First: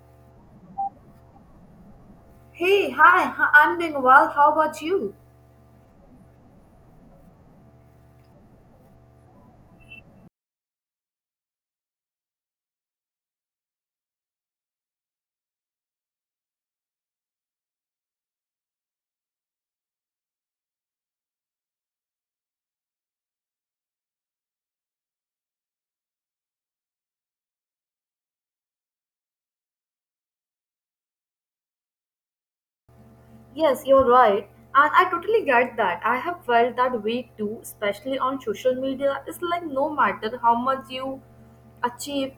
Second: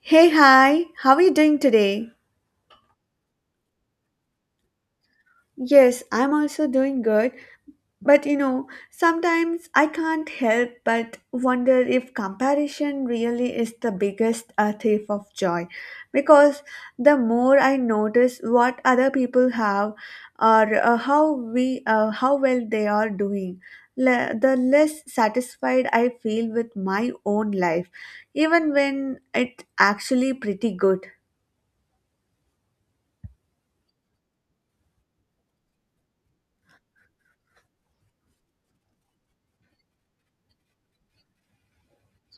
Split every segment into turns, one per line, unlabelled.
Hey, hi, how are you doing today?
Hey, hi, I'm doing well. How about you?
Yes, I'm also doing good, but sometimes I can't help but wonder if comparison really is the biggest thief of joy. Because the more I notice what other people have or how we how well they are doing, the less satisfied I feel with my own life, even when it actually pretty good.
Yes, you're right. And I totally get that. I have felt that way too, especially on social media. It's like no matter how much you achieve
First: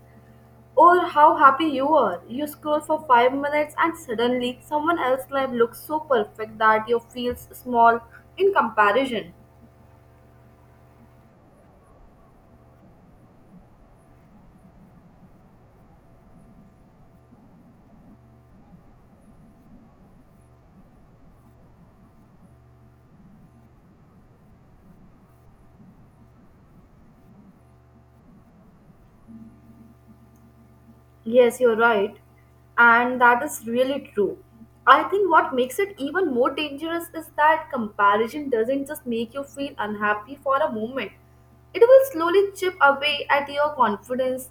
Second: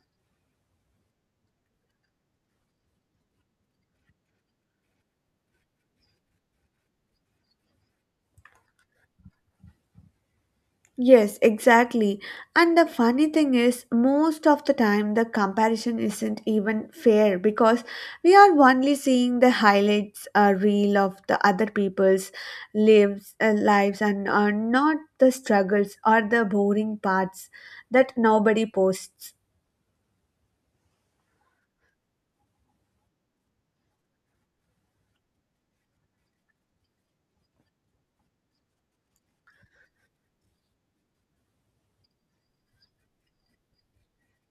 or how happy you are, you scroll for 5 minutes and suddenly someone else's life looks so perfect that you feel small in comparison.
Yes, exactly. And the funny thing is, most of the time, the comparison isn't even fair because we are only seeing the highlights reel of the other people's lives, and not the struggles or the boring parts that nobody posts.
Yes, you're right. And that is really true. I think what makes it even more dangerous is that comparison doesn't just make you feel unhappy for a moment, it will slowly chip away at your confidence,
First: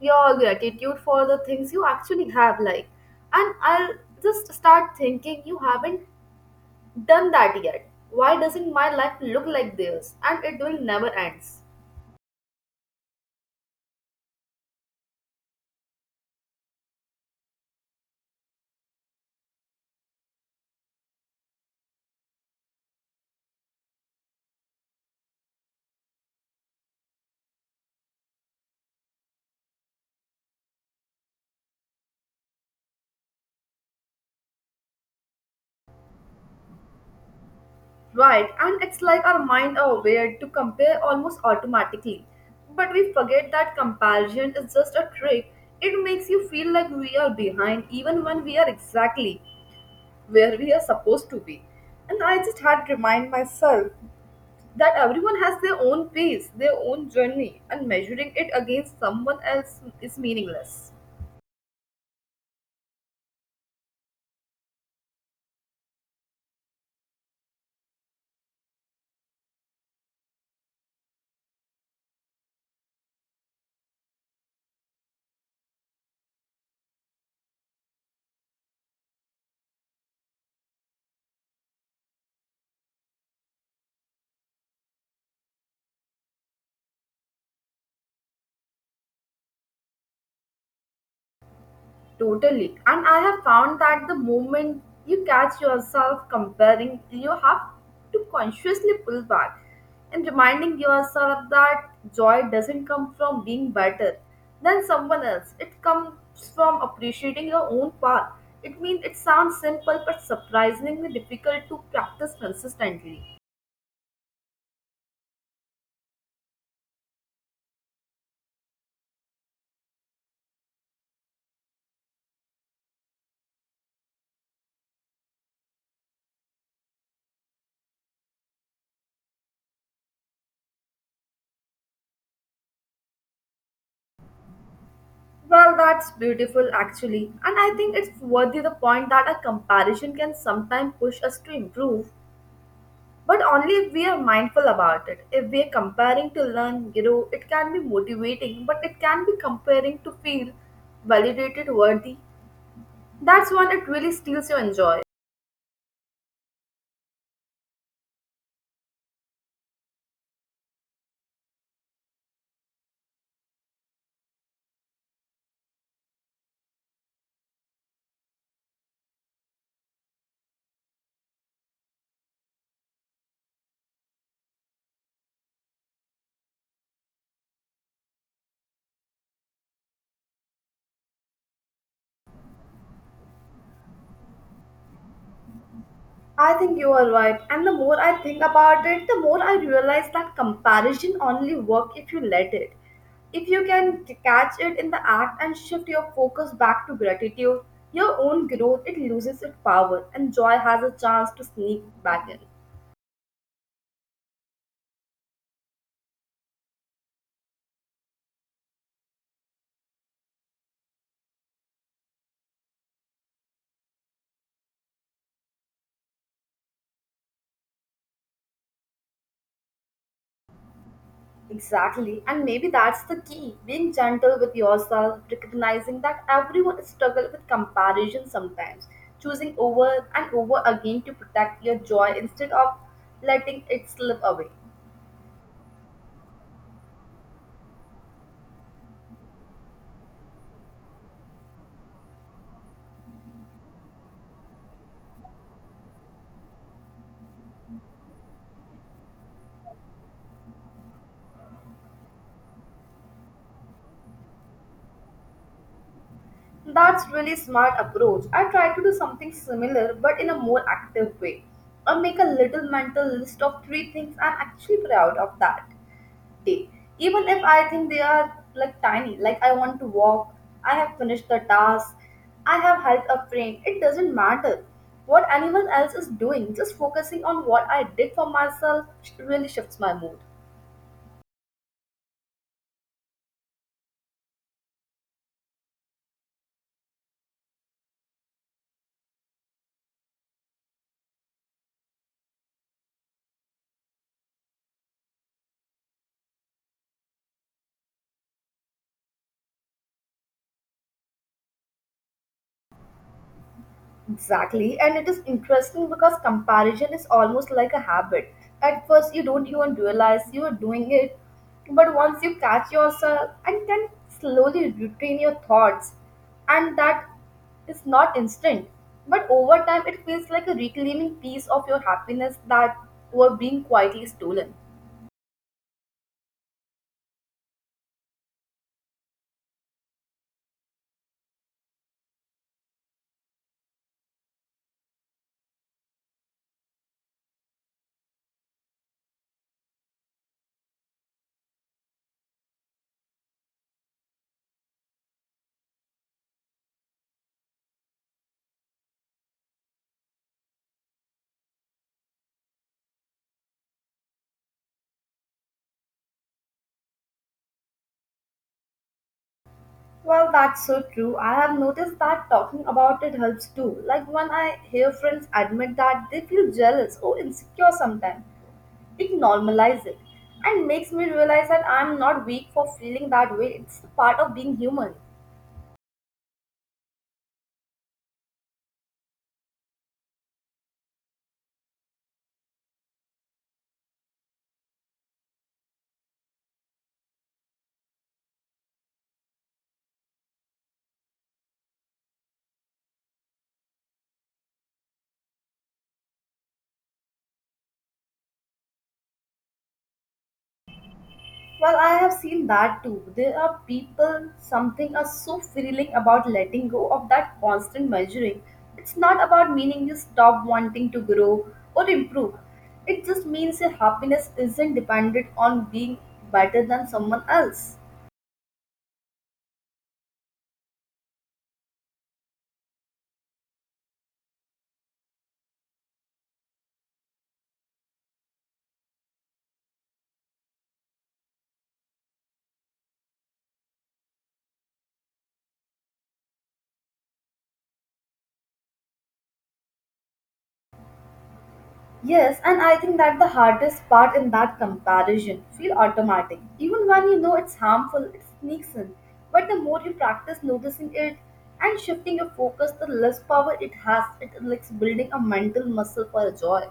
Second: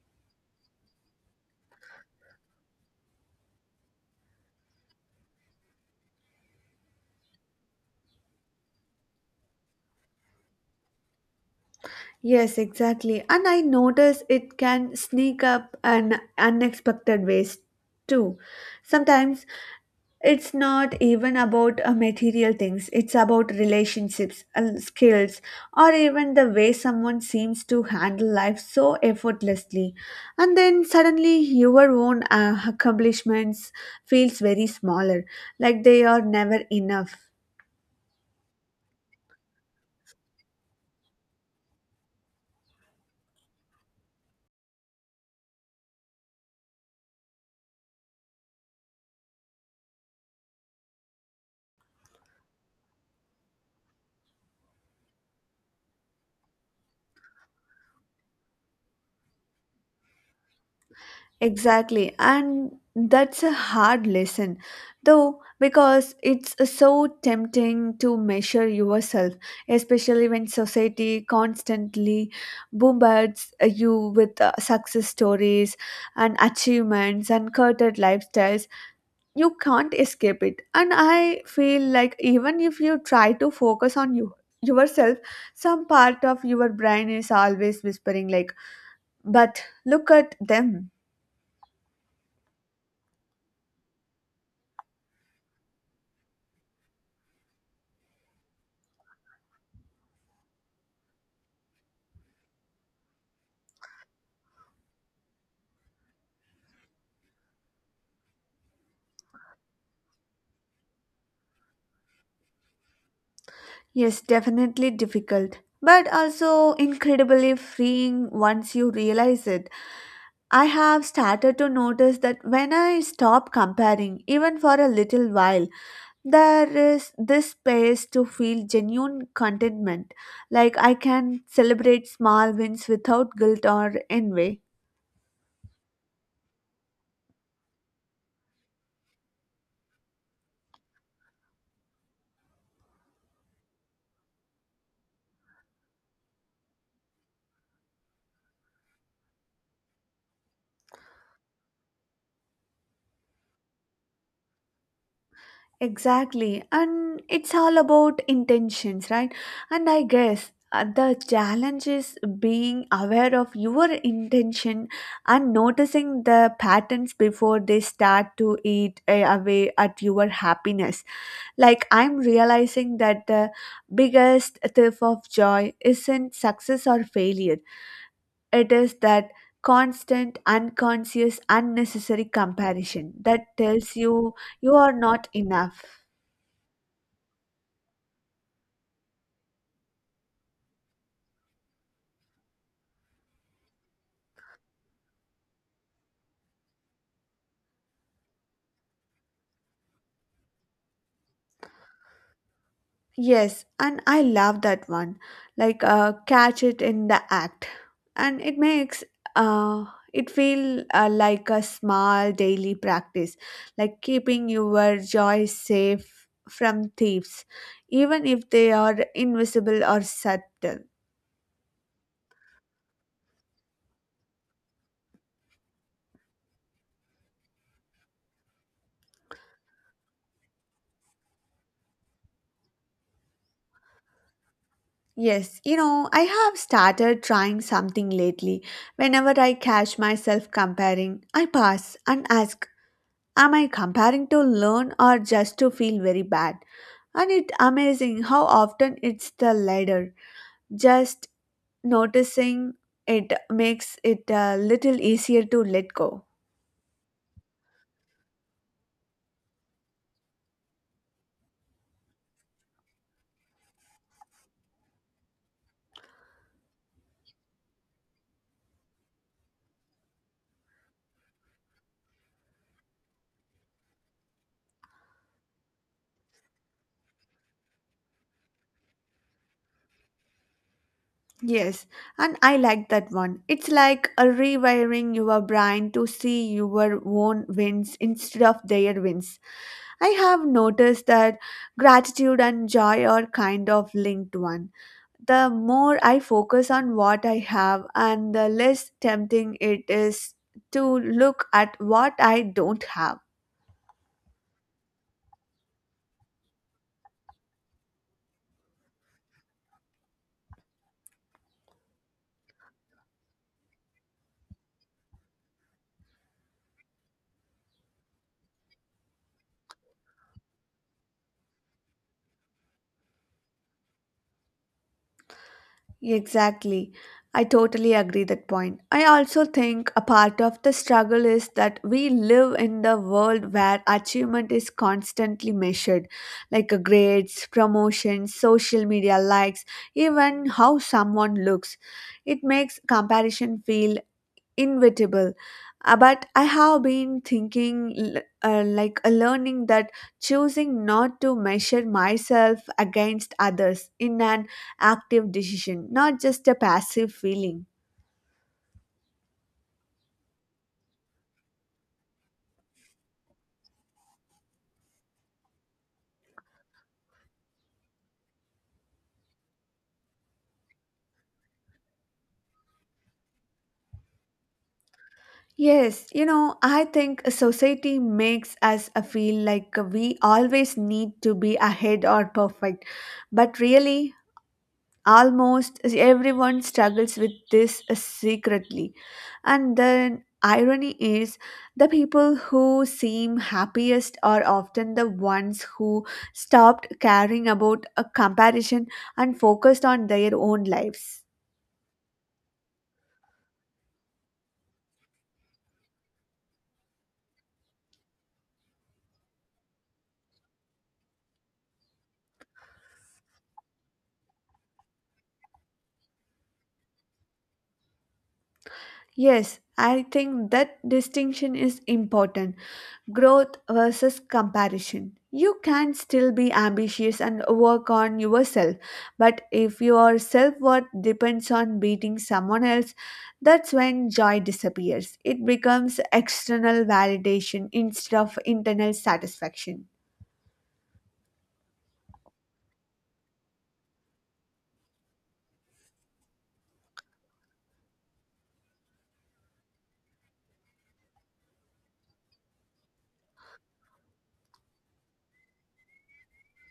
your gratitude for the things you actually have. Like, and I'll just start thinking, you haven't done that yet. Why doesn't my life look like theirs? And it will never ends.
Yes, exactly. And I notice it can sneak up in unexpected ways too. Sometimes it's not even about material things. It's about relationships and skills or even the way someone seems to handle life so effortlessly, and then suddenly your own accomplishments feels very smaller, like they are never enough.
Right, and it's like our mind are wired to compare almost automatically. But we forget that comparison is just a trick. It makes you feel like we are behind even when we are exactly where we are supposed to be. And I just had to remind myself that everyone has their own pace, their own journey, and measuring it against someone else is meaningless.
Exactly, and that's a hard lesson, though, because it's so tempting to measure yourself, especially when society constantly bombards you with success stories and achievements and curated lifestyles. You can't escape it, and I feel like even if you try to focus on yourself, some part of your brain is always whispering like, "But look at them."
Totally. And I have found that the moment you catch yourself comparing, you have to consciously pull back and reminding yourself that joy doesn't come from being better than someone else. It comes from appreciating your own path. It means it sounds simple but surprisingly difficult to practice consistently.
Yes, definitely difficult, but also incredibly freeing once you realize it. I have started to notice that when I stop comparing, even for a little while, there is this space to feel genuine contentment. Like I can celebrate small wins without guilt or envy.
Well, that's beautiful actually, and I think it's worthy the point that a comparison can sometimes push us to improve. But only if we are mindful about it. If we are comparing to learn, grow, it can be motivating, but it can be comparing to feel validated, worthy. That's when it really steals your joy.
Exactly. And it's all about intentions, right? And I guess the challenge is being aware of your intention and noticing the patterns before they start to eat away at your happiness. Like, I'm realizing that the biggest thief of joy isn't success or failure, it is that constant, unconscious, unnecessary comparison that tells you you are not enough.
I think you are right. And the more I think about it, the more I realize that comparison only works if you let it. If you can catch it in the act and shift your focus back to gratitude, your own growth, it loses its power and joy has a chance to sneak back in.
Yes, and I love that one. Like, catch it in the act, and uh, it feel like a small daily practice, like keeping your joy safe from thieves, even if they are invisible or subtle.
Exactly. And maybe that's the key being gentle with yourself, recognizing that everyone struggles with comparison sometimes, choosing over and over again to protect your joy instead of letting it slip away.
Yes, I have started trying something lately. Whenever I catch myself comparing, I pause and ask, am I comparing to learn or just to feel very bad? And it amazing how often it's the latter. Just noticing it makes it a little easier to let go.
That's really smart approach. I try to do something similar but in a more active way. Or make a little mental list of three things I'm actually proud of that day, even if I think they are like tiny. Like I want to walk, I have finished the task, I have helped a friend. It doesn't matter what anyone else is doing. Just focusing on what I did for myself really shifts my mood.
Yes, and I like that one. It's like a rewiring your brain to see your own wins instead of their wins. I have noticed that gratitude and joy are kind of linked one. The more I focus on what I have and the less tempting it is to look at what I don't have.
Exactly, and it is interesting because comparison is almost like a habit. At first, you don't even realize you are doing it, but once you catch yourself and can slowly retrain your thoughts, and that is not instant, but over time, it feels like a reclaiming piece of your happiness that were being quietly stolen.
Exactly. I totally agree that point. I also think a part of the struggle is that we live in the world where achievement is constantly measured, like grades, promotions, social media likes, even how someone looks. It makes comparison feel inevitable. But I have been thinking, like learning that choosing not to measure myself against others in an active decision, not just a passive feeling.
Well, that's so true. I have noticed that talking about it helps too. Like when I hear friends admit that they feel jealous or insecure sometimes, it normalizes it and makes me realize that I'm not weak for feeling that way. It's part of being human.
Yes, I think society makes us feel like we always need to be ahead or perfect, but really almost everyone struggles with this secretly. And the irony is, the people who seem happiest are often the ones who stopped caring about a comparison and focused on their own lives.
Well, I have seen that too. There are people, something are so feeling about letting go of that constant measuring. It's not about meaning you stop wanting to grow or improve. It just means your happiness isn't dependent on being better than someone else.
Yes, I think that distinction is important. Growth versus comparison. You can still be ambitious and work on yourself, but if your self worth depends on beating someone else, that's when joy disappears. It becomes external validation instead of internal satisfaction.
Yes, and I think that the hardest part in that comparison feel automatic. Even when you know it's harmful, it sneaks in. But the more you practice noticing it and shifting your focus, the less power it has. It likes building a mental muscle for joy.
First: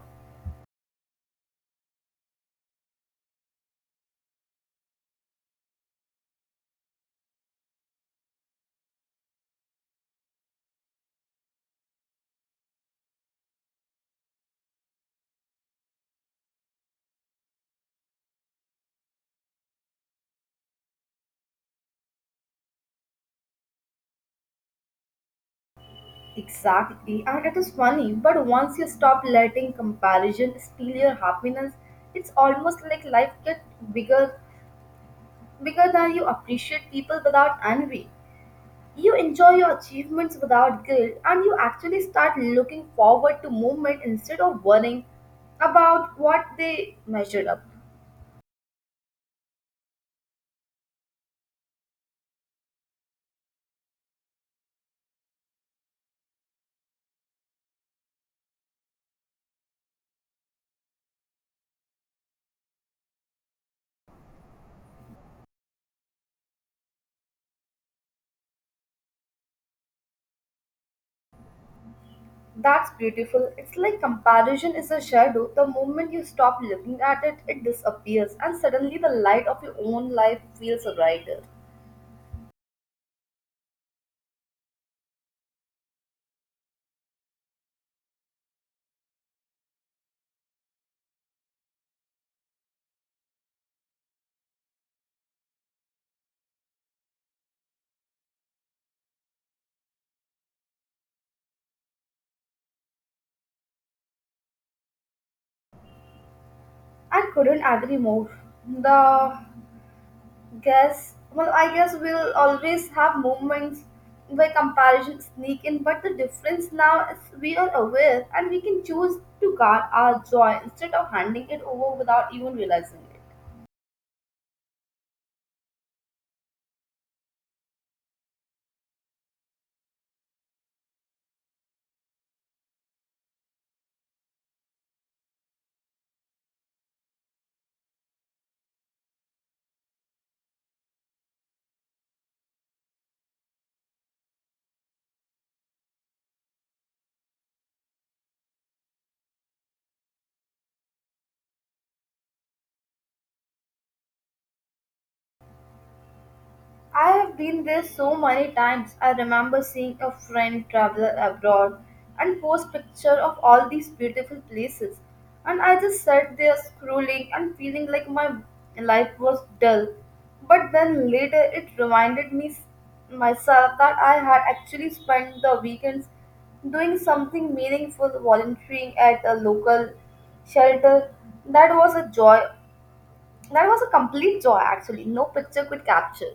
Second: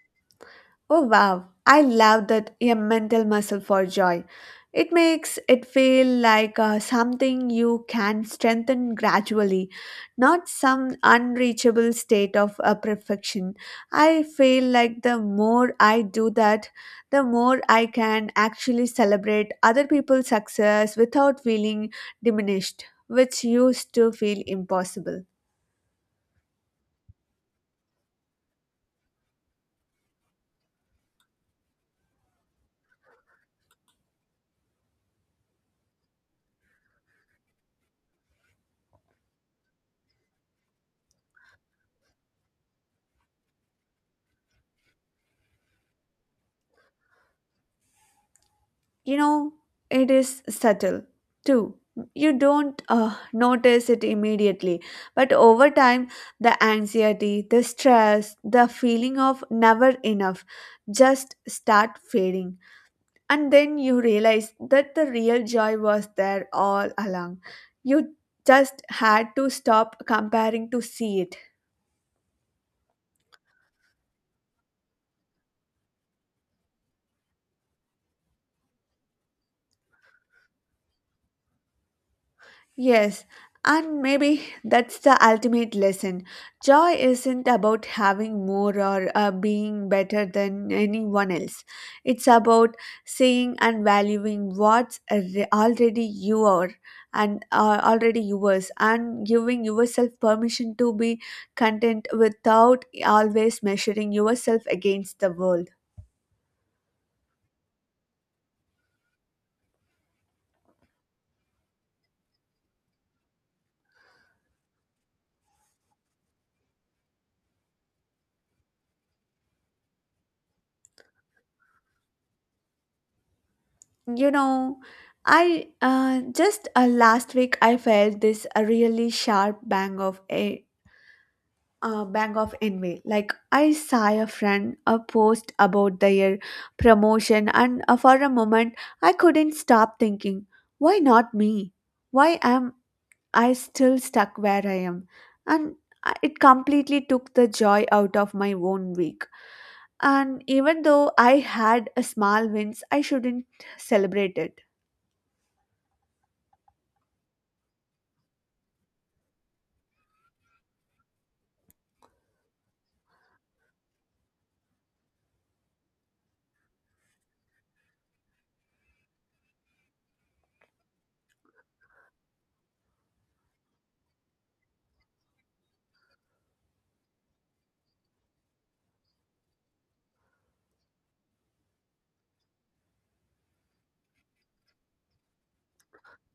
Oh wow, I love that, a mental muscle for joy. It makes it feel like something you can strengthen gradually, not some unreachable state of perfection. I feel like the more I do that, the more I can actually celebrate other people's success without feeling diminished, which used to feel impossible.
Exactly, and it is funny, but once you stop letting comparison steal your happiness, it's almost like life gets bigger, bigger than you appreciate people without envy. You enjoy your achievements without guilt and you actually start looking forward to movement instead of worrying about what they measured up.
You know, it is subtle too. You don't notice it immediately, but over time, the anxiety, the stress, the feeling of never enough just start fading. And then you realize that the real joy was there all along. You just had to stop comparing to see it.
That's beautiful. It's like comparison is a shadow. The moment you stop looking at it, it disappears, and suddenly the light of your own life feels brighter.
Yes, and maybe that's the ultimate lesson. Joy isn't about having more or being better than anyone else. It's about seeing and valuing what's already you are and already yours and giving yourself permission to be content without always measuring yourself against the world.
I couldn't agree more. The guess, well, I guess we'll always have moments where comparison sneak in, but the difference now is we are aware and we can choose to guard our joy instead of handing it over without even realizing it.
You know, I just last week I felt this really sharp bang of a bang of envy. Like I saw a post about their promotion, and for a moment I couldn't stop thinking, why not me? Why am I still stuck where I am? And it completely took the joy out of my own week. And even though I had a small wins, I shouldn't celebrate it.
I have been there so many times. I remember seeing a friend travel abroad and post picture of all these beautiful places. And I just sat there scrolling and feeling like my life was dull. But then later it reminded me myself that I had actually spent the weekends doing something meaningful, volunteering at a local shelter. That was a joy. That was a complete joy actually. No picture could capture.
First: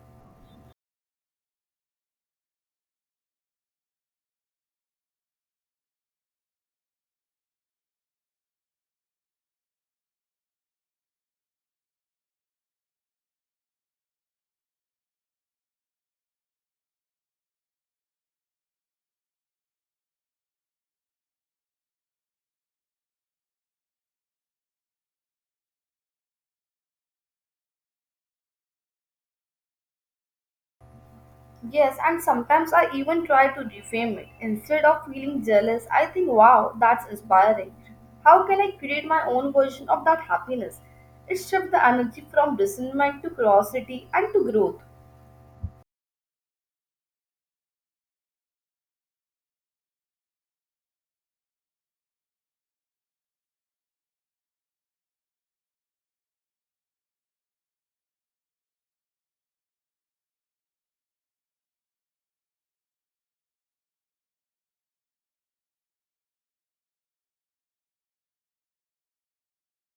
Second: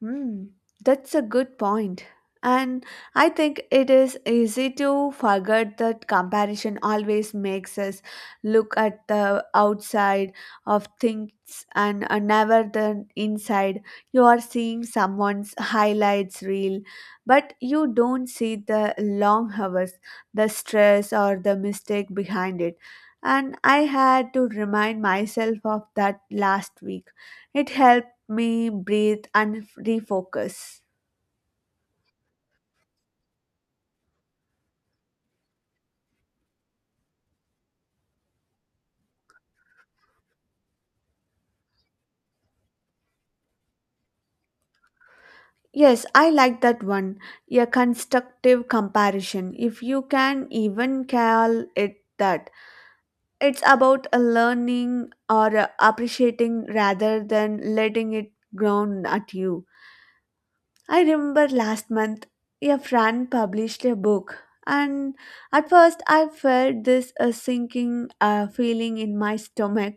Hmm, that's a good point. And I think it is easy to forget that comparison always makes us look at the outside of things and never the inside. You are seeing someone's highlights reel, but you don't see the long hours, the stress, or the mistake behind it. And I had to remind myself of that last week. It helped me breathe and refocus.
Yes, and sometimes I even try to reframe it. Instead of feeling jealous, I think, wow, that's inspiring. How can I create my own version of that happiness? It shifts the energy from resentment to curiosity and to growth.
Yes, I like that one. A constructive comparison, if you can even call it that. It's about a learning or a appreciating rather than letting it ground at you. I remember last month a friend published a book, and at first I felt this a sinking feeling in my stomach.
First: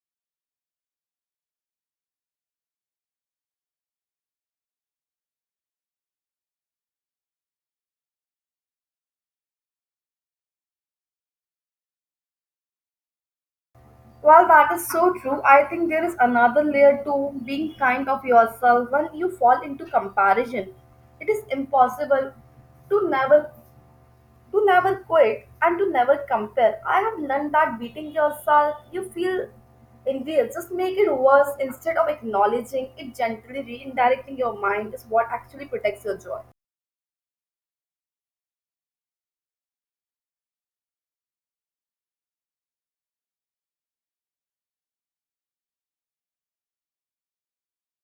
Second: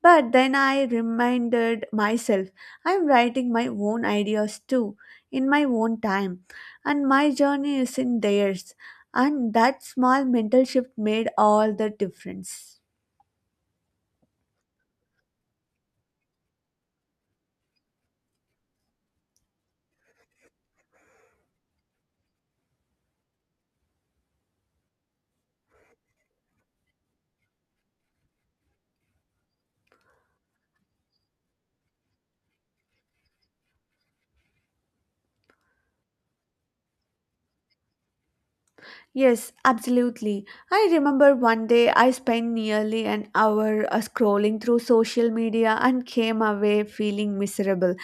But then I reminded myself I'm writing my own ideas too, in my own time, and my journey is in theirs. And that small mental shift made all the difference.
While that is so true, I think there is another layer to being kind of yourself when you fall into comparison. It is impossible to never quit and to never compare. I have learned that beating yourself, you feel envious, just make it worse instead of acknowledging it gently, redirecting your mind is what actually protects your joy.
Yes, absolutely. I remember one day I spent nearly an hour scrolling through social media and came away feeling miserable.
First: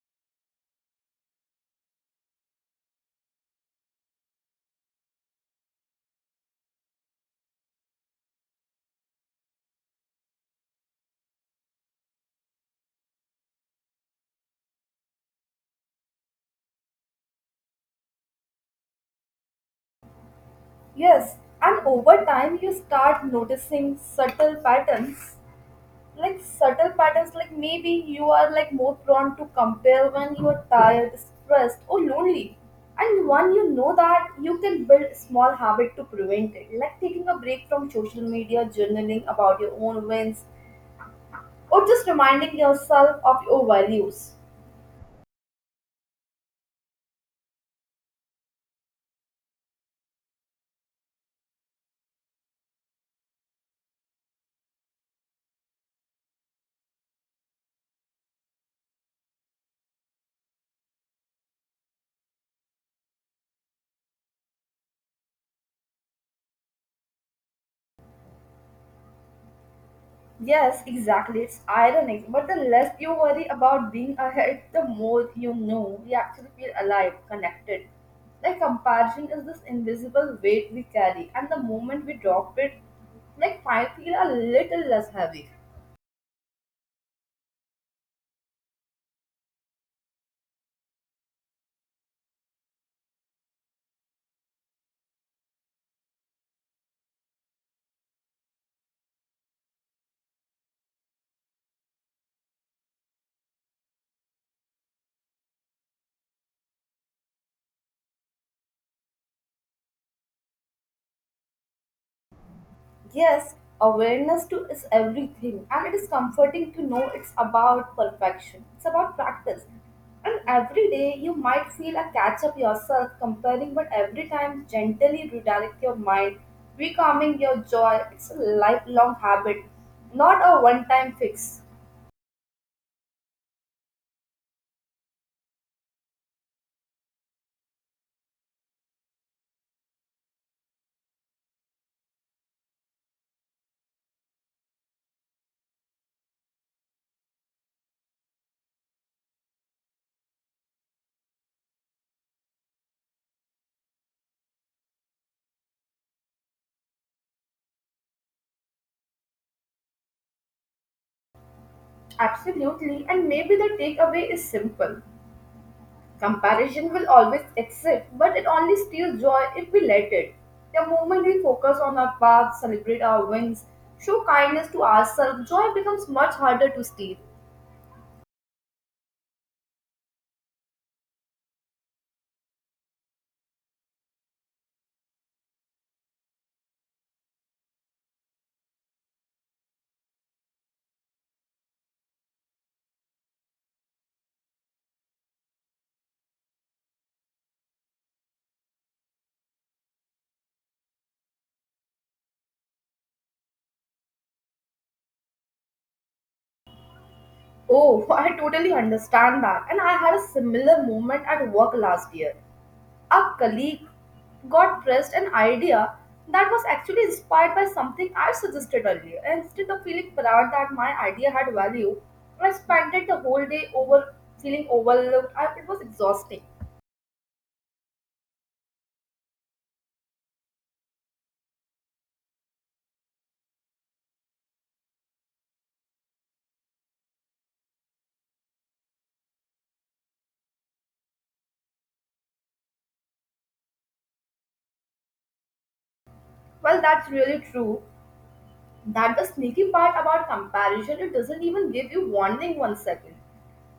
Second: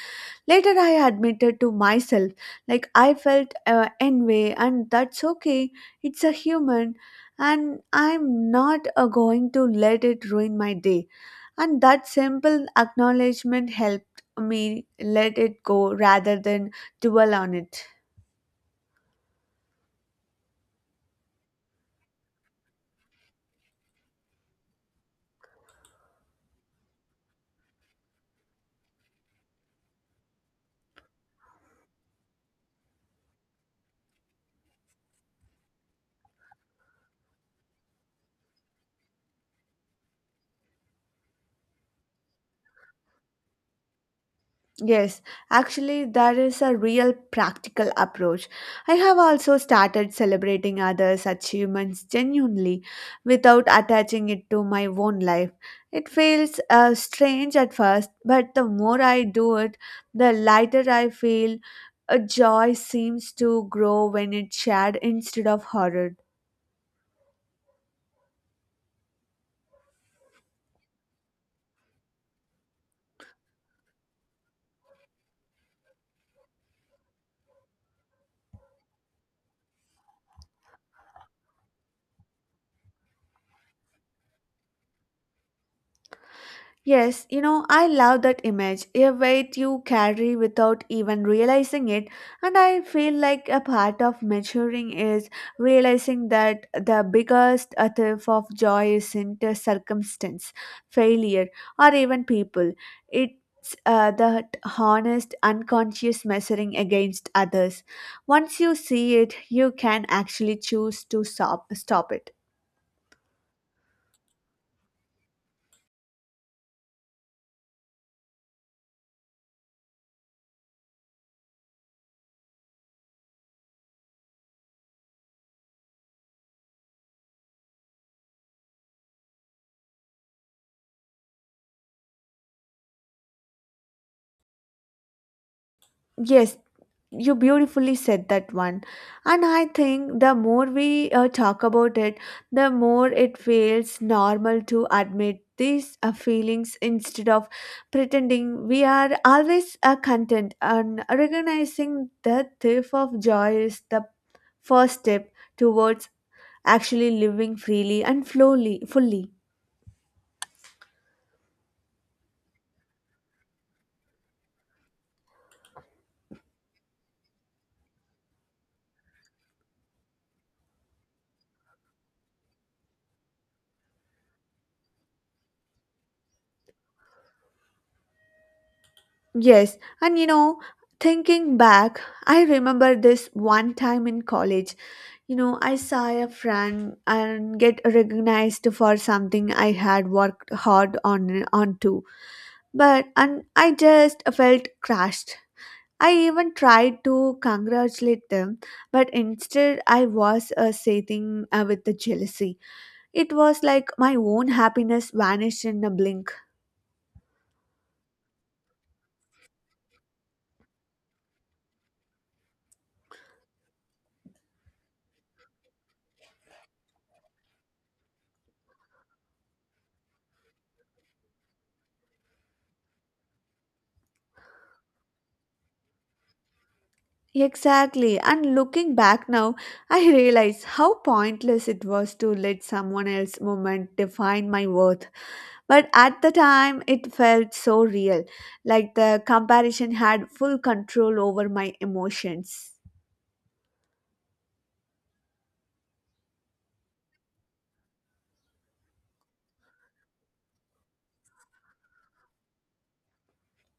Later, I admitted to myself, like I felt envy, and that's okay. It's a human, and I'm not going to let it ruin my day. And that simple acknowledgement helped me let it go rather than dwell on it.
Yes, and over time you start noticing subtle patterns like maybe you are like more prone to compare when you are tired, stressed or lonely, and one, you know that you can build small habit to prevent it, like taking a break from social media, journaling about your own wins, or just reminding yourself of your values.
Yes, actually, that is a real practical approach. I have also started celebrating others' achievements genuinely without attaching it to my own life. It feels strange at first, but the more I do it, the lighter I feel. A joy seems to grow when it's shared instead of hoarded.
Yes, exactly. It's ironic. But the less you worry about being ahead, the more you know we actually feel alive, connected. Like comparison is this invisible weight we carry, and the moment we drop it, like I feel a little less heavy.
Yes, I love that image, a weight you carry without even realizing it. And I feel like a part of maturing is realizing that the biggest thief of joy isn't a circumstance, failure, or even people. It's that honest, unconscious measuring against others. Once you see it, you can actually choose to stop it.
Yes, awareness too is everything, and it is comforting to know it's about perfection. It's about practice. And every day you might feel a catch up yourself comparing, but every time gently redirect your mind, recalming your joy. It's a lifelong habit, not a one time fix.
Yes, you beautifully said that one. And I think the more we talk about it, the more it feels normal to admit these feelings instead of pretending we are always content, and recognizing the thrift of joy is the first step towards actually living freely and slowly, fully.
Absolutely, and maybe the takeaway is simple. Comparison will always exist, but it only steals joy if we let it. The moment we focus on our path, celebrate our wins, show kindness to ourselves, joy becomes much harder to steal.
Yes, and thinking back, I remember this one time in college. I saw a friend and get recognized for something I had worked hard on, but and I just felt crushed. I even tried to congratulate them, but instead I was seething with the jealousy. It was like my own happiness vanished in a blink.
Oh, I totally understand that. And I had a similar moment at work last year. A colleague got pressed an idea that was actually inspired by something I suggested earlier. And instead of feeling proud that my idea had value, I spent the whole day over feeling overlooked. It was exhausting.
Exactly, and looking back now, I realize how pointless it was to let someone else's moment define my worth. But at the time, it felt so real, like the comparison had full control over my emotions.
Well, that's really true. That the sneaky part about comparison, it doesn't even give you warning 1 second.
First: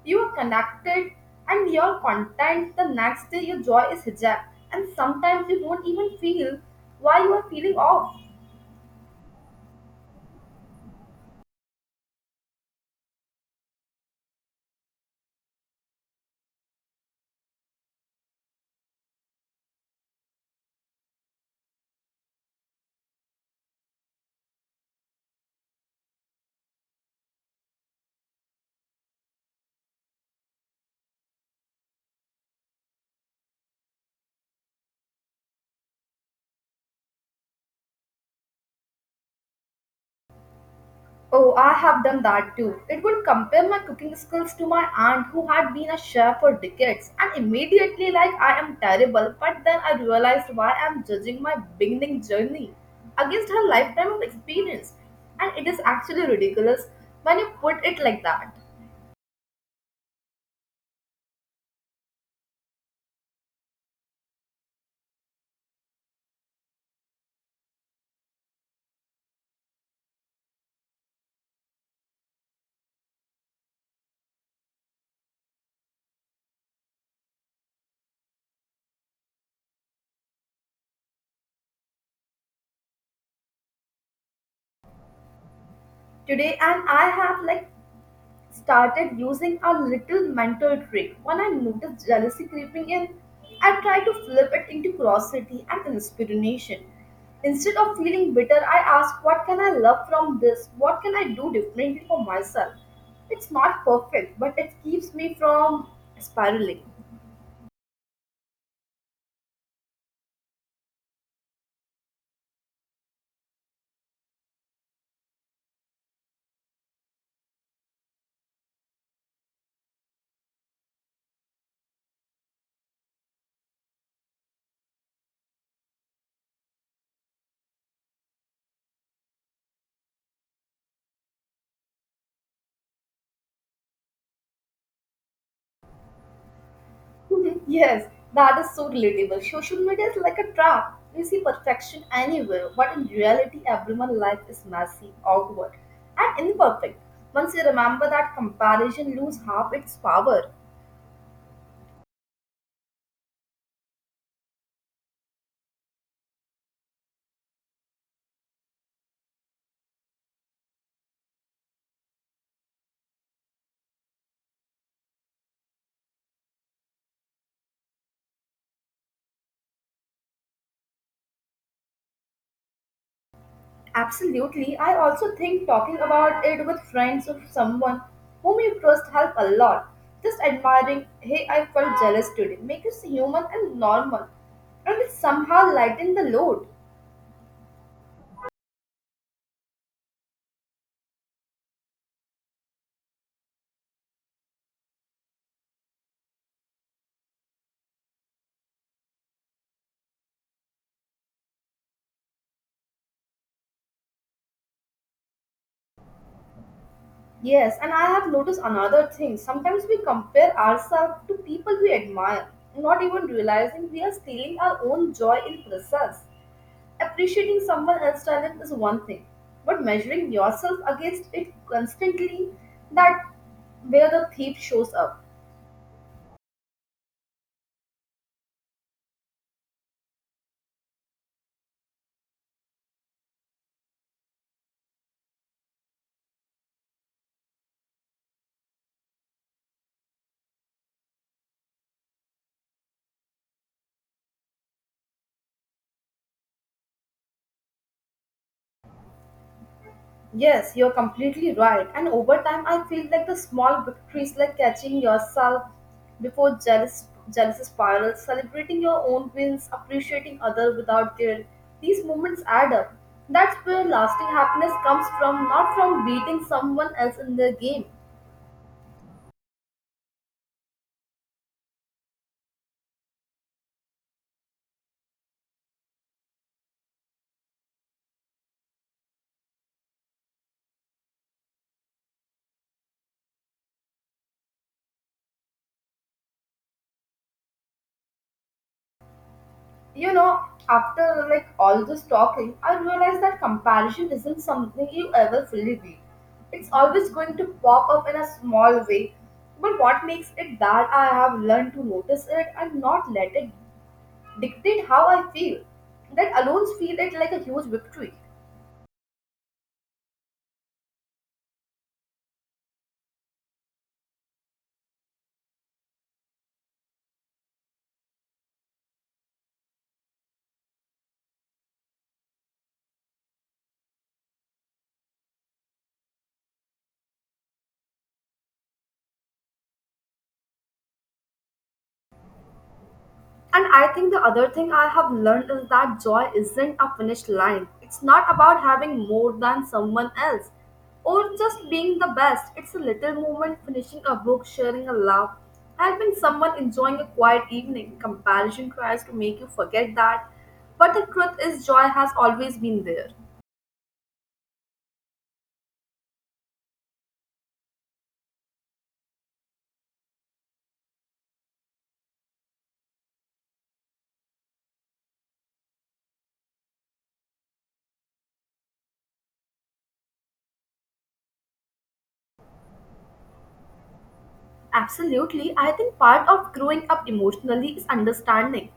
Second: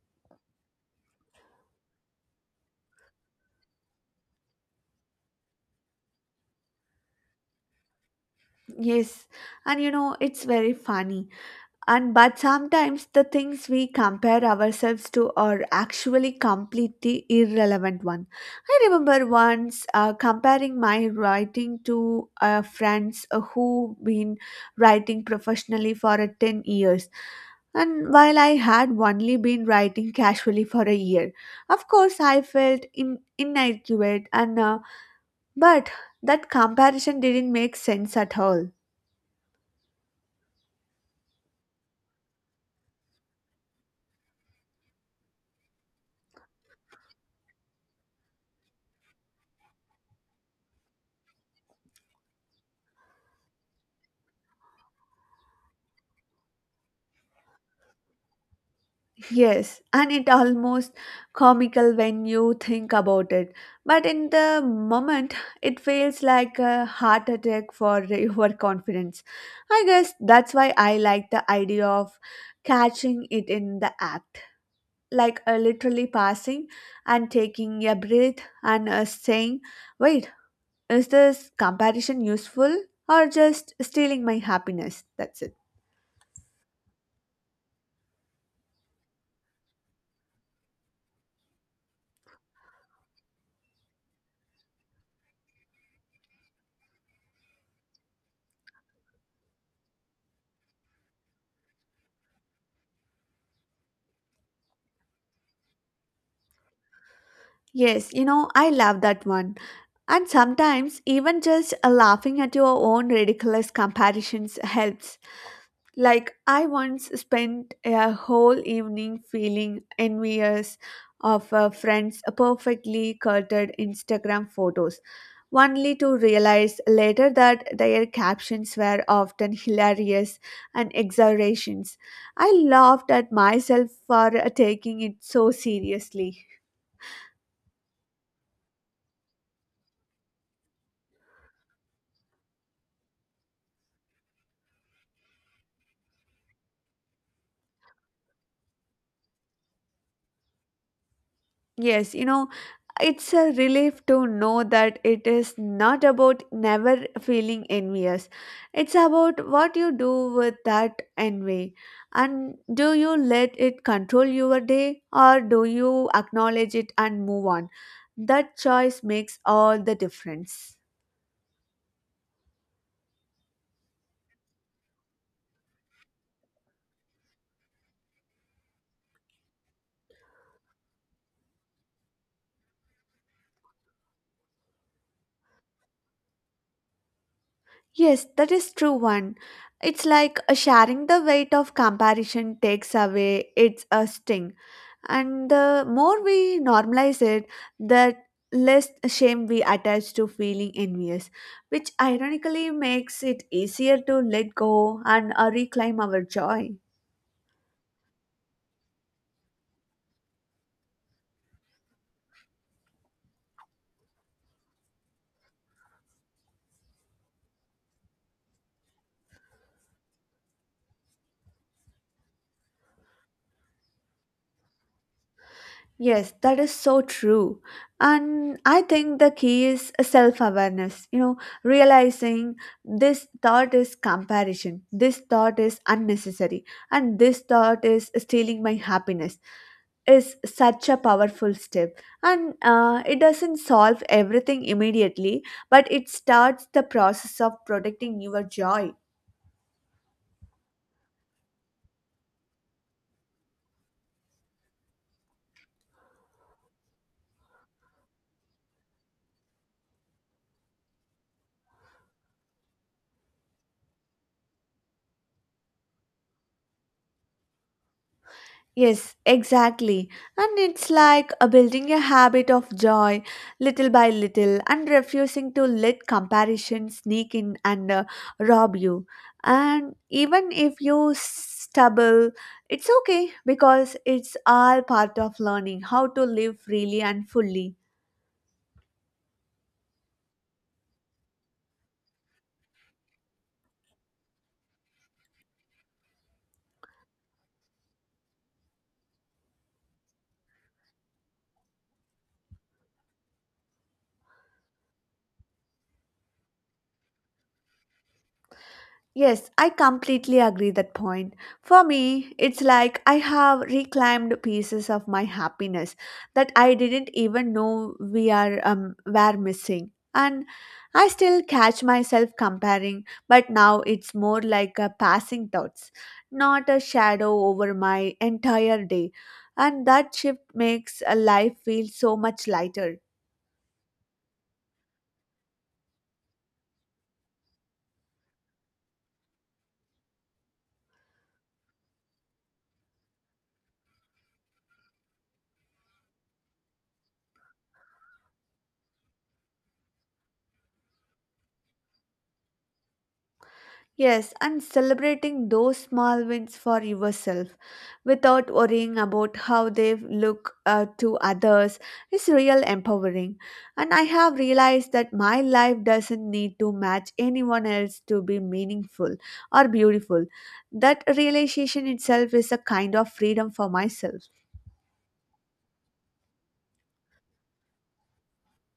You are connected and your content. The next day, your joy is hijacked, and sometimes you don't even feel why you are feeling off.
Yes, and it's very funny and but sometimes the things we compare ourselves to are actually completely irrelevant one. I remember once comparing my writing to friends who been writing professionally for 10 years, and while I had only been writing casually for a year, of course I felt inadequate, and but that comparison didn't make sense at all.
Oh, I have done that too. It would compare my cooking skills to my aunt who had been a chef for decades and immediately like I am terrible, but then I realized why I am judging my beginning journey against her lifetime of experience. And it is actually ridiculous when you put it like that.
Yes, and it almost comical when you think about it. But in the moment, it feels like a heart attack for your confidence. I guess that's why I like the idea of catching it in the act, like, literally passing and taking a breath and saying, wait, is this comparison useful or just stealing my happiness? That's it.
Today and I have like started using a little mental trick when I noticed jealousy creeping in. I tried to flip it into curiosity and inspiration. Instead of feeling bitter, I asked, what can I love from this? What can I do differently for myself? It's not perfect, but it keeps me from spiraling.
Yes, I love that one. And sometimes, even just laughing at your own ridiculous comparisons helps. Like, I once spent a whole evening feeling envious of a friend's perfectly curated Instagram photos, only to realize later that their captions were often hilarious and exaggerations. I laughed at myself for taking it so seriously.
Yes, that is so relatable. Social media is like a trap. You see perfection anywhere, but in reality, everyone's life is messy, awkward, and imperfect. Once you remember that, comparison lose half its power.
Yes, you know, it's a relief to know that it is not about never feeling envious. It's about what you do with that envy. And do you let it control your day, or do you acknowledge it and move on? That choice makes all the difference.
Absolutely, I also think talking about it with friends or someone whom you trust help a lot. Just admiring, hey, I felt jealous today, make us human and normal, and it somehow lighten the load.
Yes, that is true one. It's like sharing the weight of comparison takes away its sting, and the more we normalize it, the less shame we attach to feeling envious, which ironically makes it easier to let go and reclaim our joy.
Yes, and I have noticed another thing. Sometimes we compare ourselves to people we admire, not even realizing we are stealing our own joy in process. Appreciating someone else's talent is one thing, but measuring yourself against it constantly, that where the thief shows up.
Yes, that is so true. And I think the key is self awareness, you know, realizing this thought is comparison, this thought is unnecessary, and this thought is stealing my happiness is such a powerful step. And it doesn't solve everything immediately, but it starts the process of protecting your joy.
Yes, you're completely right. And over time, I feel like the small victories, like catching yourself before jealousy spirals, celebrating your own wins, appreciating others without guilt, these moments add up. That's where lasting happiness comes from, not from beating someone else in the game.
Yes, exactly. And it's like building a habit of joy little by little and refusing to let comparison sneak in and rob you. And even if you stumble, it's okay, because it's all part of learning how to live freely and fully.
You know, after like all this talking, I realized that comparison isn't something you ever fully beat. It's always going to pop up in a small way. But what makes it that I have learned to notice it and not let it dictate how I feel? That alone feel it like a huge victory.
Yes, I completely agree that point. For me, it's like I have reclaimed pieces of my happiness that I didn't even know we are were missing. And I still catch myself comparing, but now it's more like a passing thoughts, not a shadow over my entire day. And that shift makes a life feel so much lighter.
And I think the other thing I have learned is that joy isn't a finish line. It's not about having more than someone else or just being the best. It's a little moment finishing a book, sharing a laugh, helping someone enjoying a quiet evening. Comparison tries to make you forget that. But the truth is, joy has always been there.
Yes, and celebrating those small wins for yourself without worrying about how they look to others is real empowering. And I have realized that my life doesn't need to match anyone else to be meaningful or beautiful. That realization itself is a kind of freedom for myself.
Absolutely, I think part of growing up emotionally is understanding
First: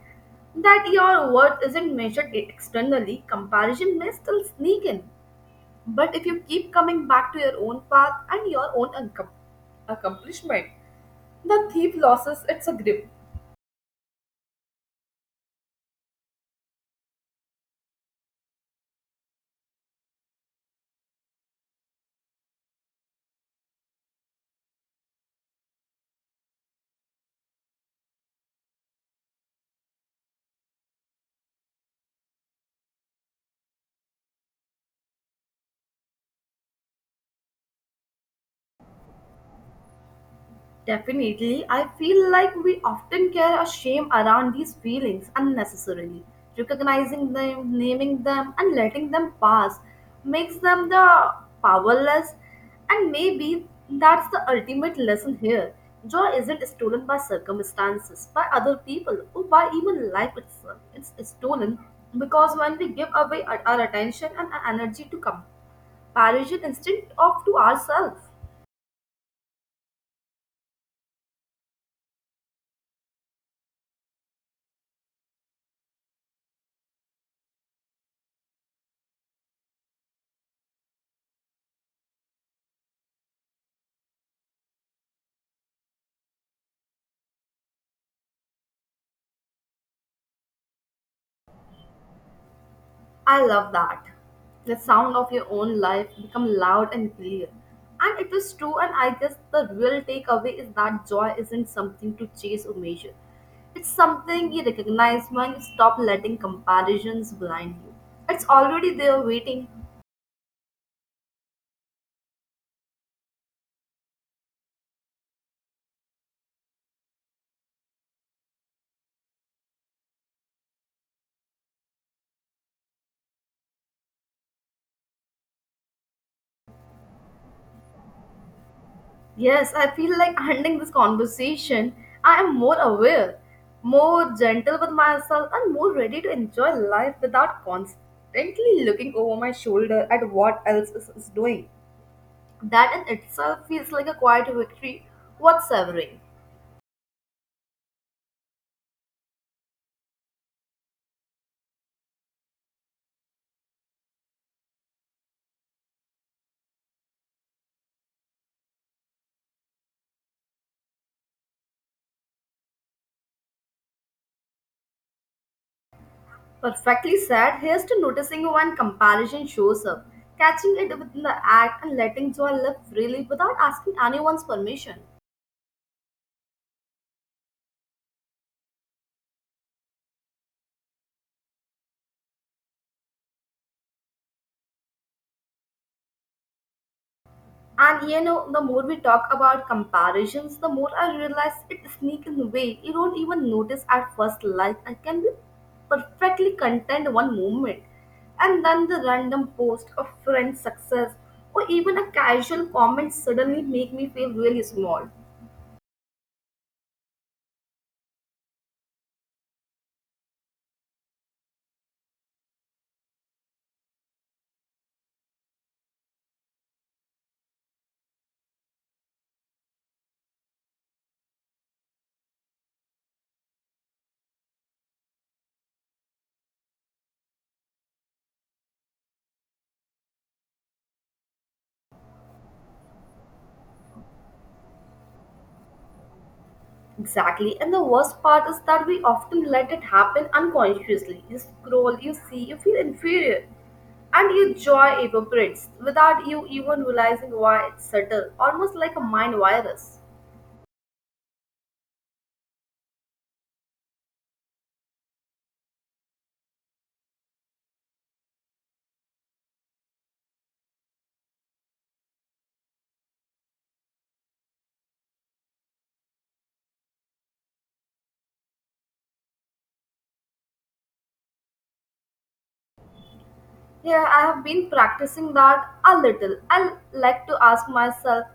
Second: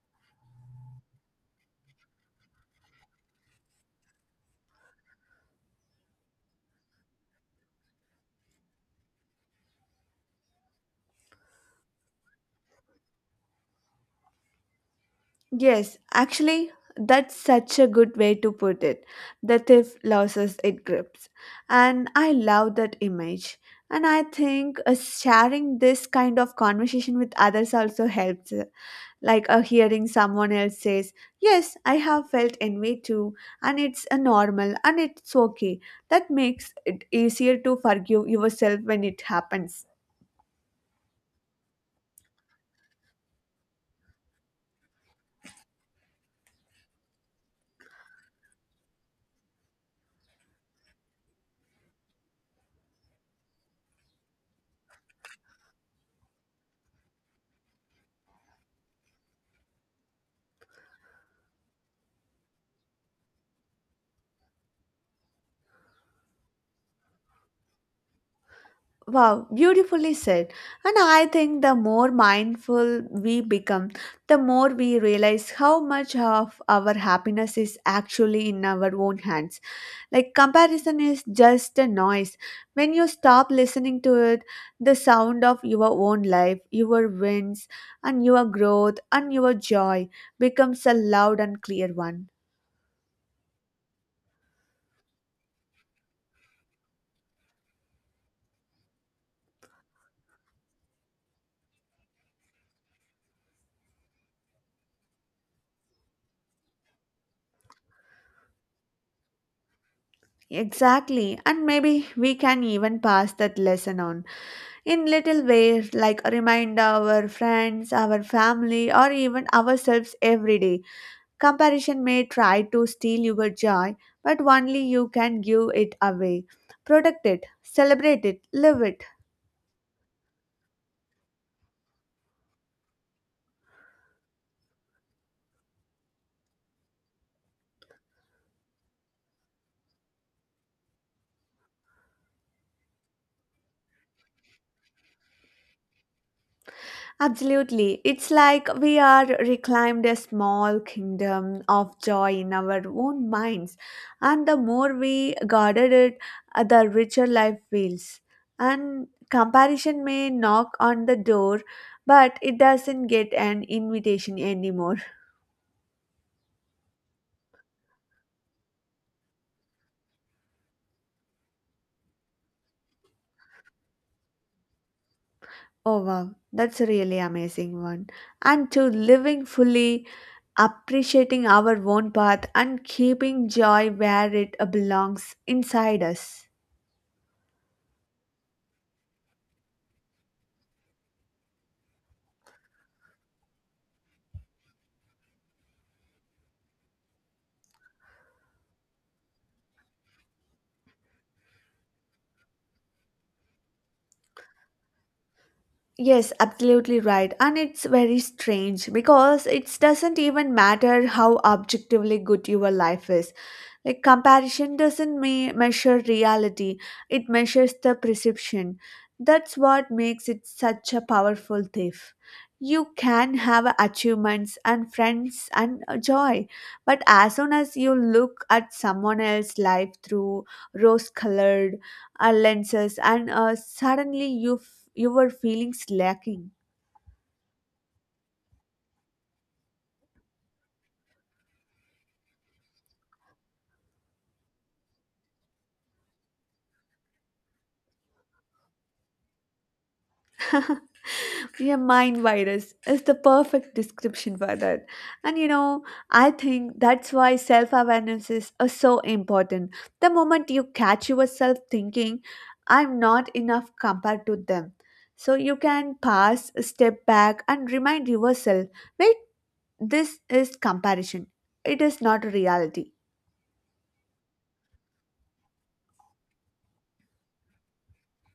that your worth isn't measured externally. Comparison may still sneak in, but if you keep coming back to your own path and your own accomplishment, the thief loses its grip.
Yes, actually, that's such a good way to put it. The thief loses its grips. And I love that image. And I think sharing this kind of conversation with others also helps. Like hearing someone else says, yes, I have felt envy too, and it's a normal and it's okay. That makes it easier to forgive yourself when it happens.
Definitely, I feel like we often carry a shame around these feelings unnecessarily. Recognizing them, naming them, and letting them pass makes them the powerless, and maybe that's the ultimate lesson here. Joy isn't stolen by circumstances, by other people, or by even life itself. It's stolen because when we give away our attention and our energy to comparison instead of to ourselves.
Wow, beautifully said. And I think the more mindful we become, the more we realize how much of our happiness is actually in our own hands. Like comparison is just a noise. When you stop listening to it, the sound of your own life, your wins, and your growth and your joy becomes a loud and clear one.
I love that. The sound of your own life become loud and clear. And it is true, and I guess the real takeaway is that joy isn't something to chase or measure. It's something you recognize when you stop letting comparisons blind you. It's already there waiting.
Exactly, and maybe we can even pass that lesson on, in little ways, like remind our friends, our family, or even ourselves every day, comparison may try to steal your joy, but only you can give it away. Protect it, celebrate it, live it.
Yes, I feel like ending this conversation. I am more aware, more gentle with myself, and more ready to enjoy life without constantly looking over my shoulder at what else is doing. That in itself feels like a quiet victory worth savoring.
Absolutely. It's like we are reclaimed a small kingdom of joy in our own minds. And the more we guarded it, the richer life feels. And comparison may knock on the door, but it doesn't get an invitation anymore.
Perfectly said, here's to noticing when comparison shows up, catching it within the act, and letting joy live freely without asking anyone's permission.
Oh wow, that's a really amazing one. And to living fully, appreciating our own path, and keeping joy where it belongs inside us.
And you know, the more we talk about comparisons, the more I realize it sneaks in a way you don't even notice at first. Like I can be perfectly content one moment, and then the random post of friend's success or even a casual comment suddenly make me feel really small.
Yes, absolutely right. And it's very strange, because it doesn't even matter how objectively good your life is. Like comparison doesn't measure reality, it measures the perception. That's what makes it such a powerful thief. You can have achievements and friends and joy, but as soon as you look at someone else's life through rose colored lenses and suddenly you your feelings lacking.
Exactly. And the worst part is that we often let it happen unconsciously. You scroll, you see, you feel inferior. And your joy evaporates without you even realizing why. It's subtle, almost like a mind virus.
Yeah, mind virus is the perfect description for that. And you know, I think that's why self awareness is so important. The moment you catch yourself thinking, I'm not enough compared to them. So you can pass a step back and remind yourself, wait, this is comparison, it is not reality.
Yeah, I have been practicing that a little. I like to ask myself,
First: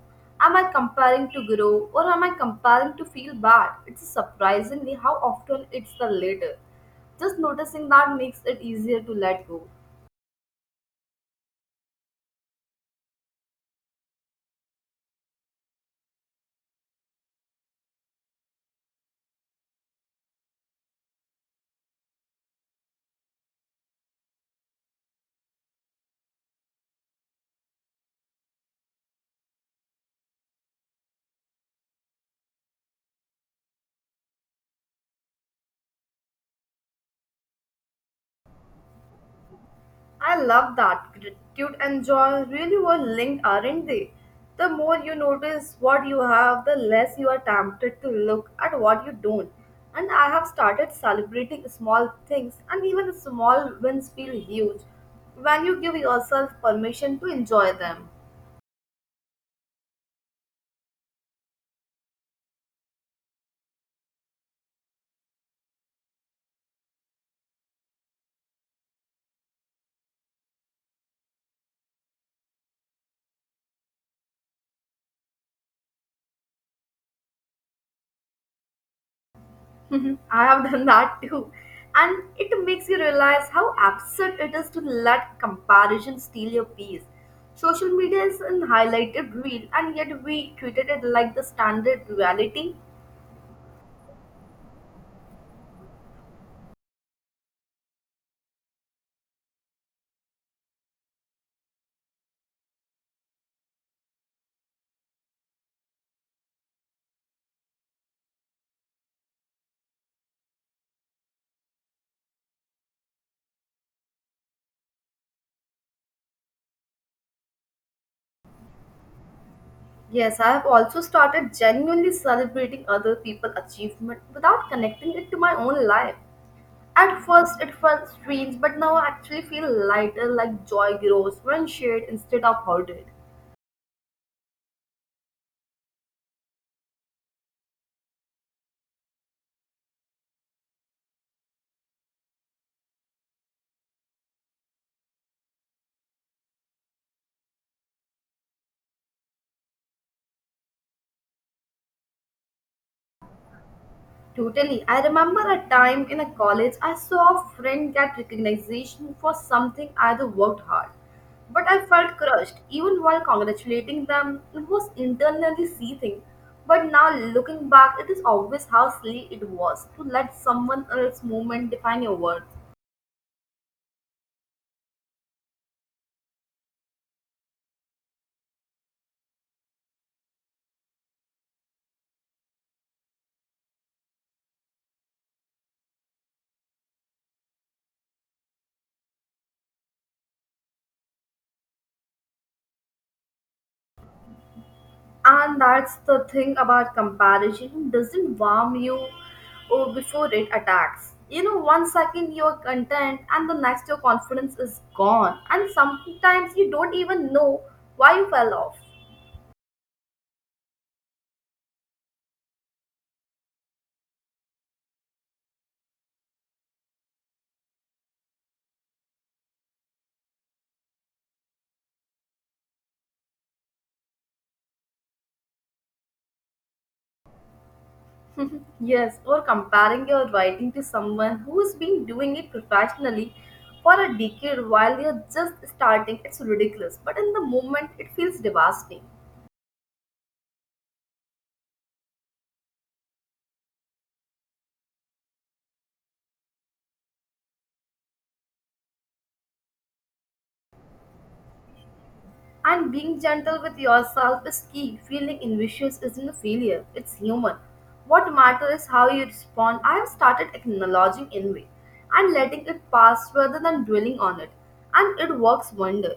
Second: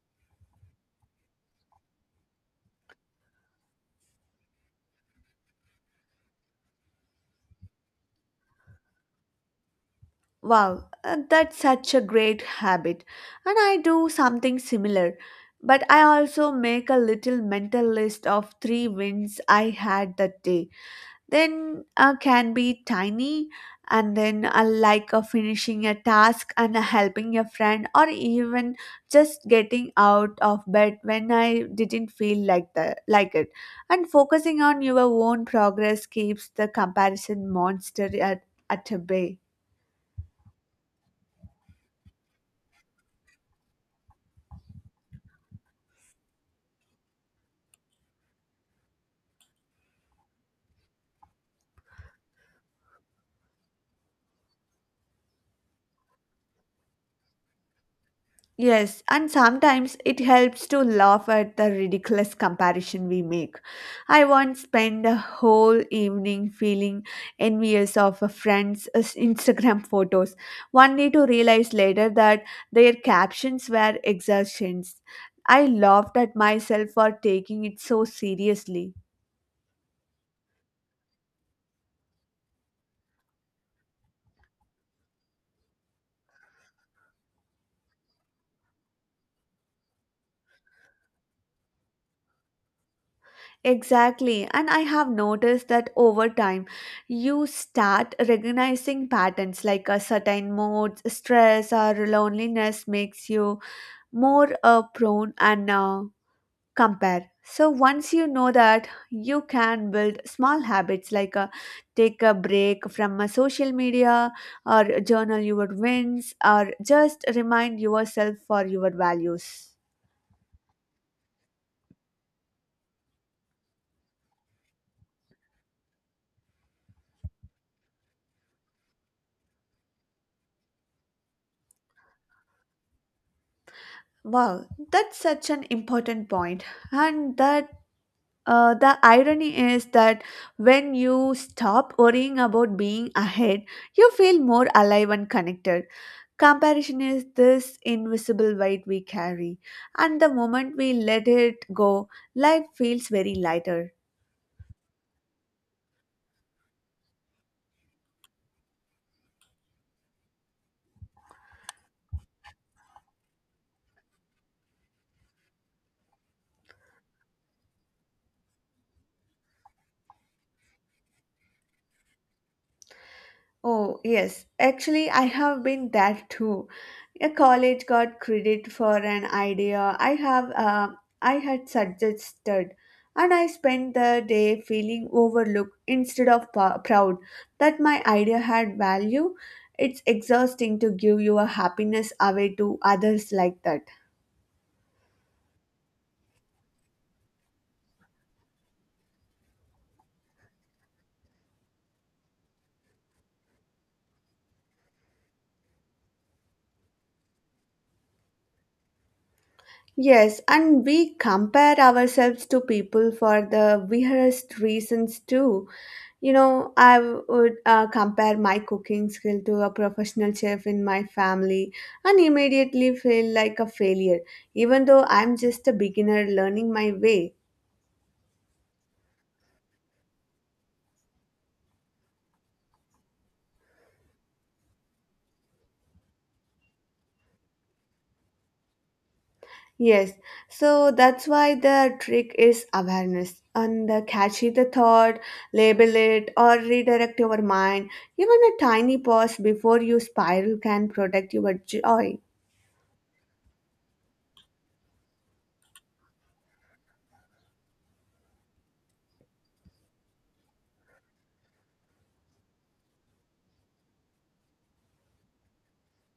am I comparing to grow or am I comparing to feel bad? It's surprisingly how often it's the latter. Just noticing that makes it easier to let go.
Wow, that's such a great habit. And I do something similar. But I also make a little mental list of three wins I had that day. Then can be tiny, and then I like a finishing a task and a helping a friend, or even just getting out of bed when I didn't feel like the like it. And focusing on your own progress keeps the comparison monster at a bay.
I love that. Gratitude and joy really were linked, aren't they? The more you notice what you have, the less you are tempted to look at what you don't. And I have started celebrating small things, and even small wins feel huge when you give yourself permission to enjoy them.
Yes, and sometimes it helps to laugh at the ridiculous comparison we make. I once spent a whole evening feeling envious of a friend's Instagram photos, only to realize later that their captions were exertions. I laughed at myself for taking it so seriously.
Mhm. I have done that too. And it makes you realize how absurd it is to let comparison steal your peace. Social media is an highlighted reel, and yet we treated it like the standard reality.
Exactly. And I have noticed that over time, you start recognizing patterns, like a certain mood, stress, or loneliness makes you more prone and compare. So once you know that, you can build small habits, like take a break from social media or journal your wins or just remind yourself for your values.
Yes, I have also started genuinely celebrating other people's achievement without connecting it to my own life. At first, it felt strange, but now I actually feel lighter, like joy grows when shared instead of hoarded.
Wow, that's such an important point. And that the irony is that when you stop worrying about being ahead, you feel more alive and connected. Comparison is this invisible weight we carry, and the moment we let it go, life feels very lighter.
Totally. I remember a time in a college I saw a friend get recognition for something either worked hard. But I felt crushed even while congratulating them. It was internally seething. But now looking back, it is obvious how silly it was to let someone else's moment define your worth.
Oh, yes. Actually, I have been that too. A college got credit for an idea I had suggested, and I spent the day feeling overlooked instead of proud that my idea had value. It's exhausting to give your happiness away to others like that.
And that's the thing about comparison doesn't warm you oh, before it attacks. You know, one second you're content, and the next your confidence is gone, and sometimes you don't even know why you fell off.
Yes, and we compare ourselves to people for the weirdest reasons too. You know, I would compare my cooking skill to a professional chef in my family and immediately feel like a failure, even though I'm just a beginner learning my way.
Yes, or comparing your writing to someone who's been doing it professionally for a decade while you're just starting, it's ridiculous. But in the moment, it feels devastating.
Yes, so that's why the trick is awareness and the catchy the thought, label it, or redirect your mind. Even a tiny pause before you spiral can protect your joy.
And being gentle with yourself is key. Feeling ambitious isn't a failure, it's human. What matters is how you respond. I have started acknowledging envy and letting it pass rather than dwelling on it. And it works wonder.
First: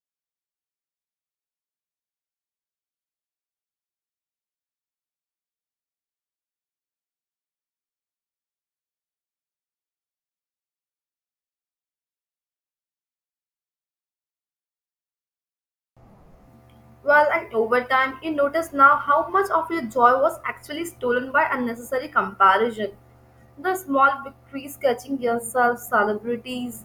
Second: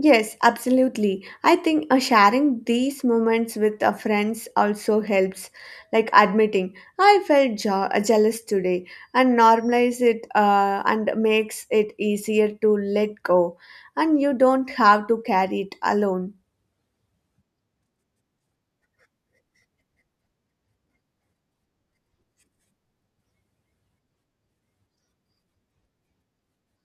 Yes, absolutely. I think sharing these moments with friends also helps, like admitting I felt jealous today, and normalize it and makes it easier to let go, and you don't have to carry it alone.
Well, and over time, you notice now how much of your joy was actually stolen by unnecessary comparison, the small victories, catching yourself celebrities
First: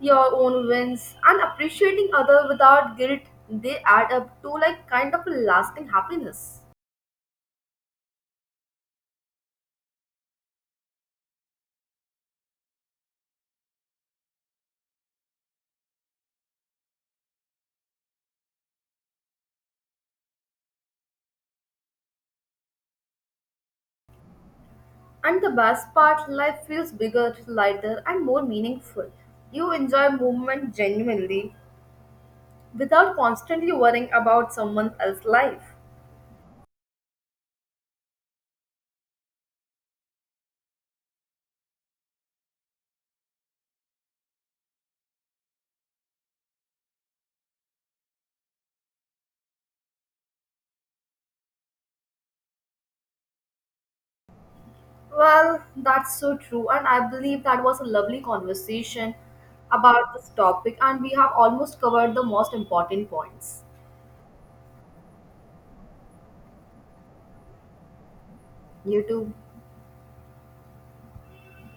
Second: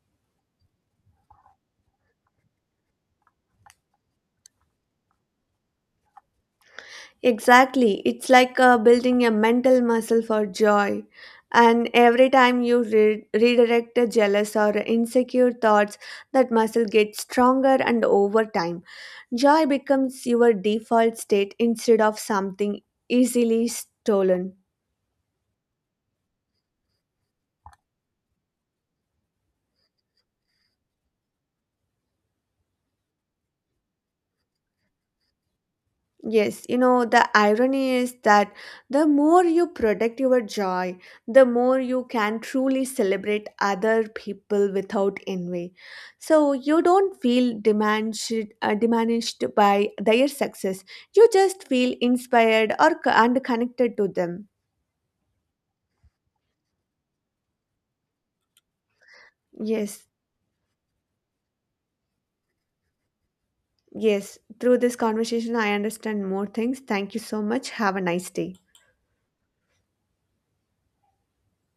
your own wins and appreciating other without guilt. They add up to like kind of a lasting happiness.
Exactly. It's like building a mental muscle for joy. And every time you redirect a jealous or insecure thoughts, that muscle gets stronger and over time. Joy becomes your default state instead of something easily stolen.
And the best part, life feels bigger, lighter and more meaningful. You enjoy movement genuinely without constantly worrying about someone else's life.
Yes, you know, the irony is that the more you protect your joy, the more you can truly celebrate other people without envy. So you don't feel diminished, diminished by their success. You just feel inspired or and connected to them.
Well, that's so true, and I believe that was a lovely conversation
Yes,
about this topic, and we have almost covered the most important points.
yes. Through this conversation, I understand more things. Thank you so much. Have a nice day.
You too.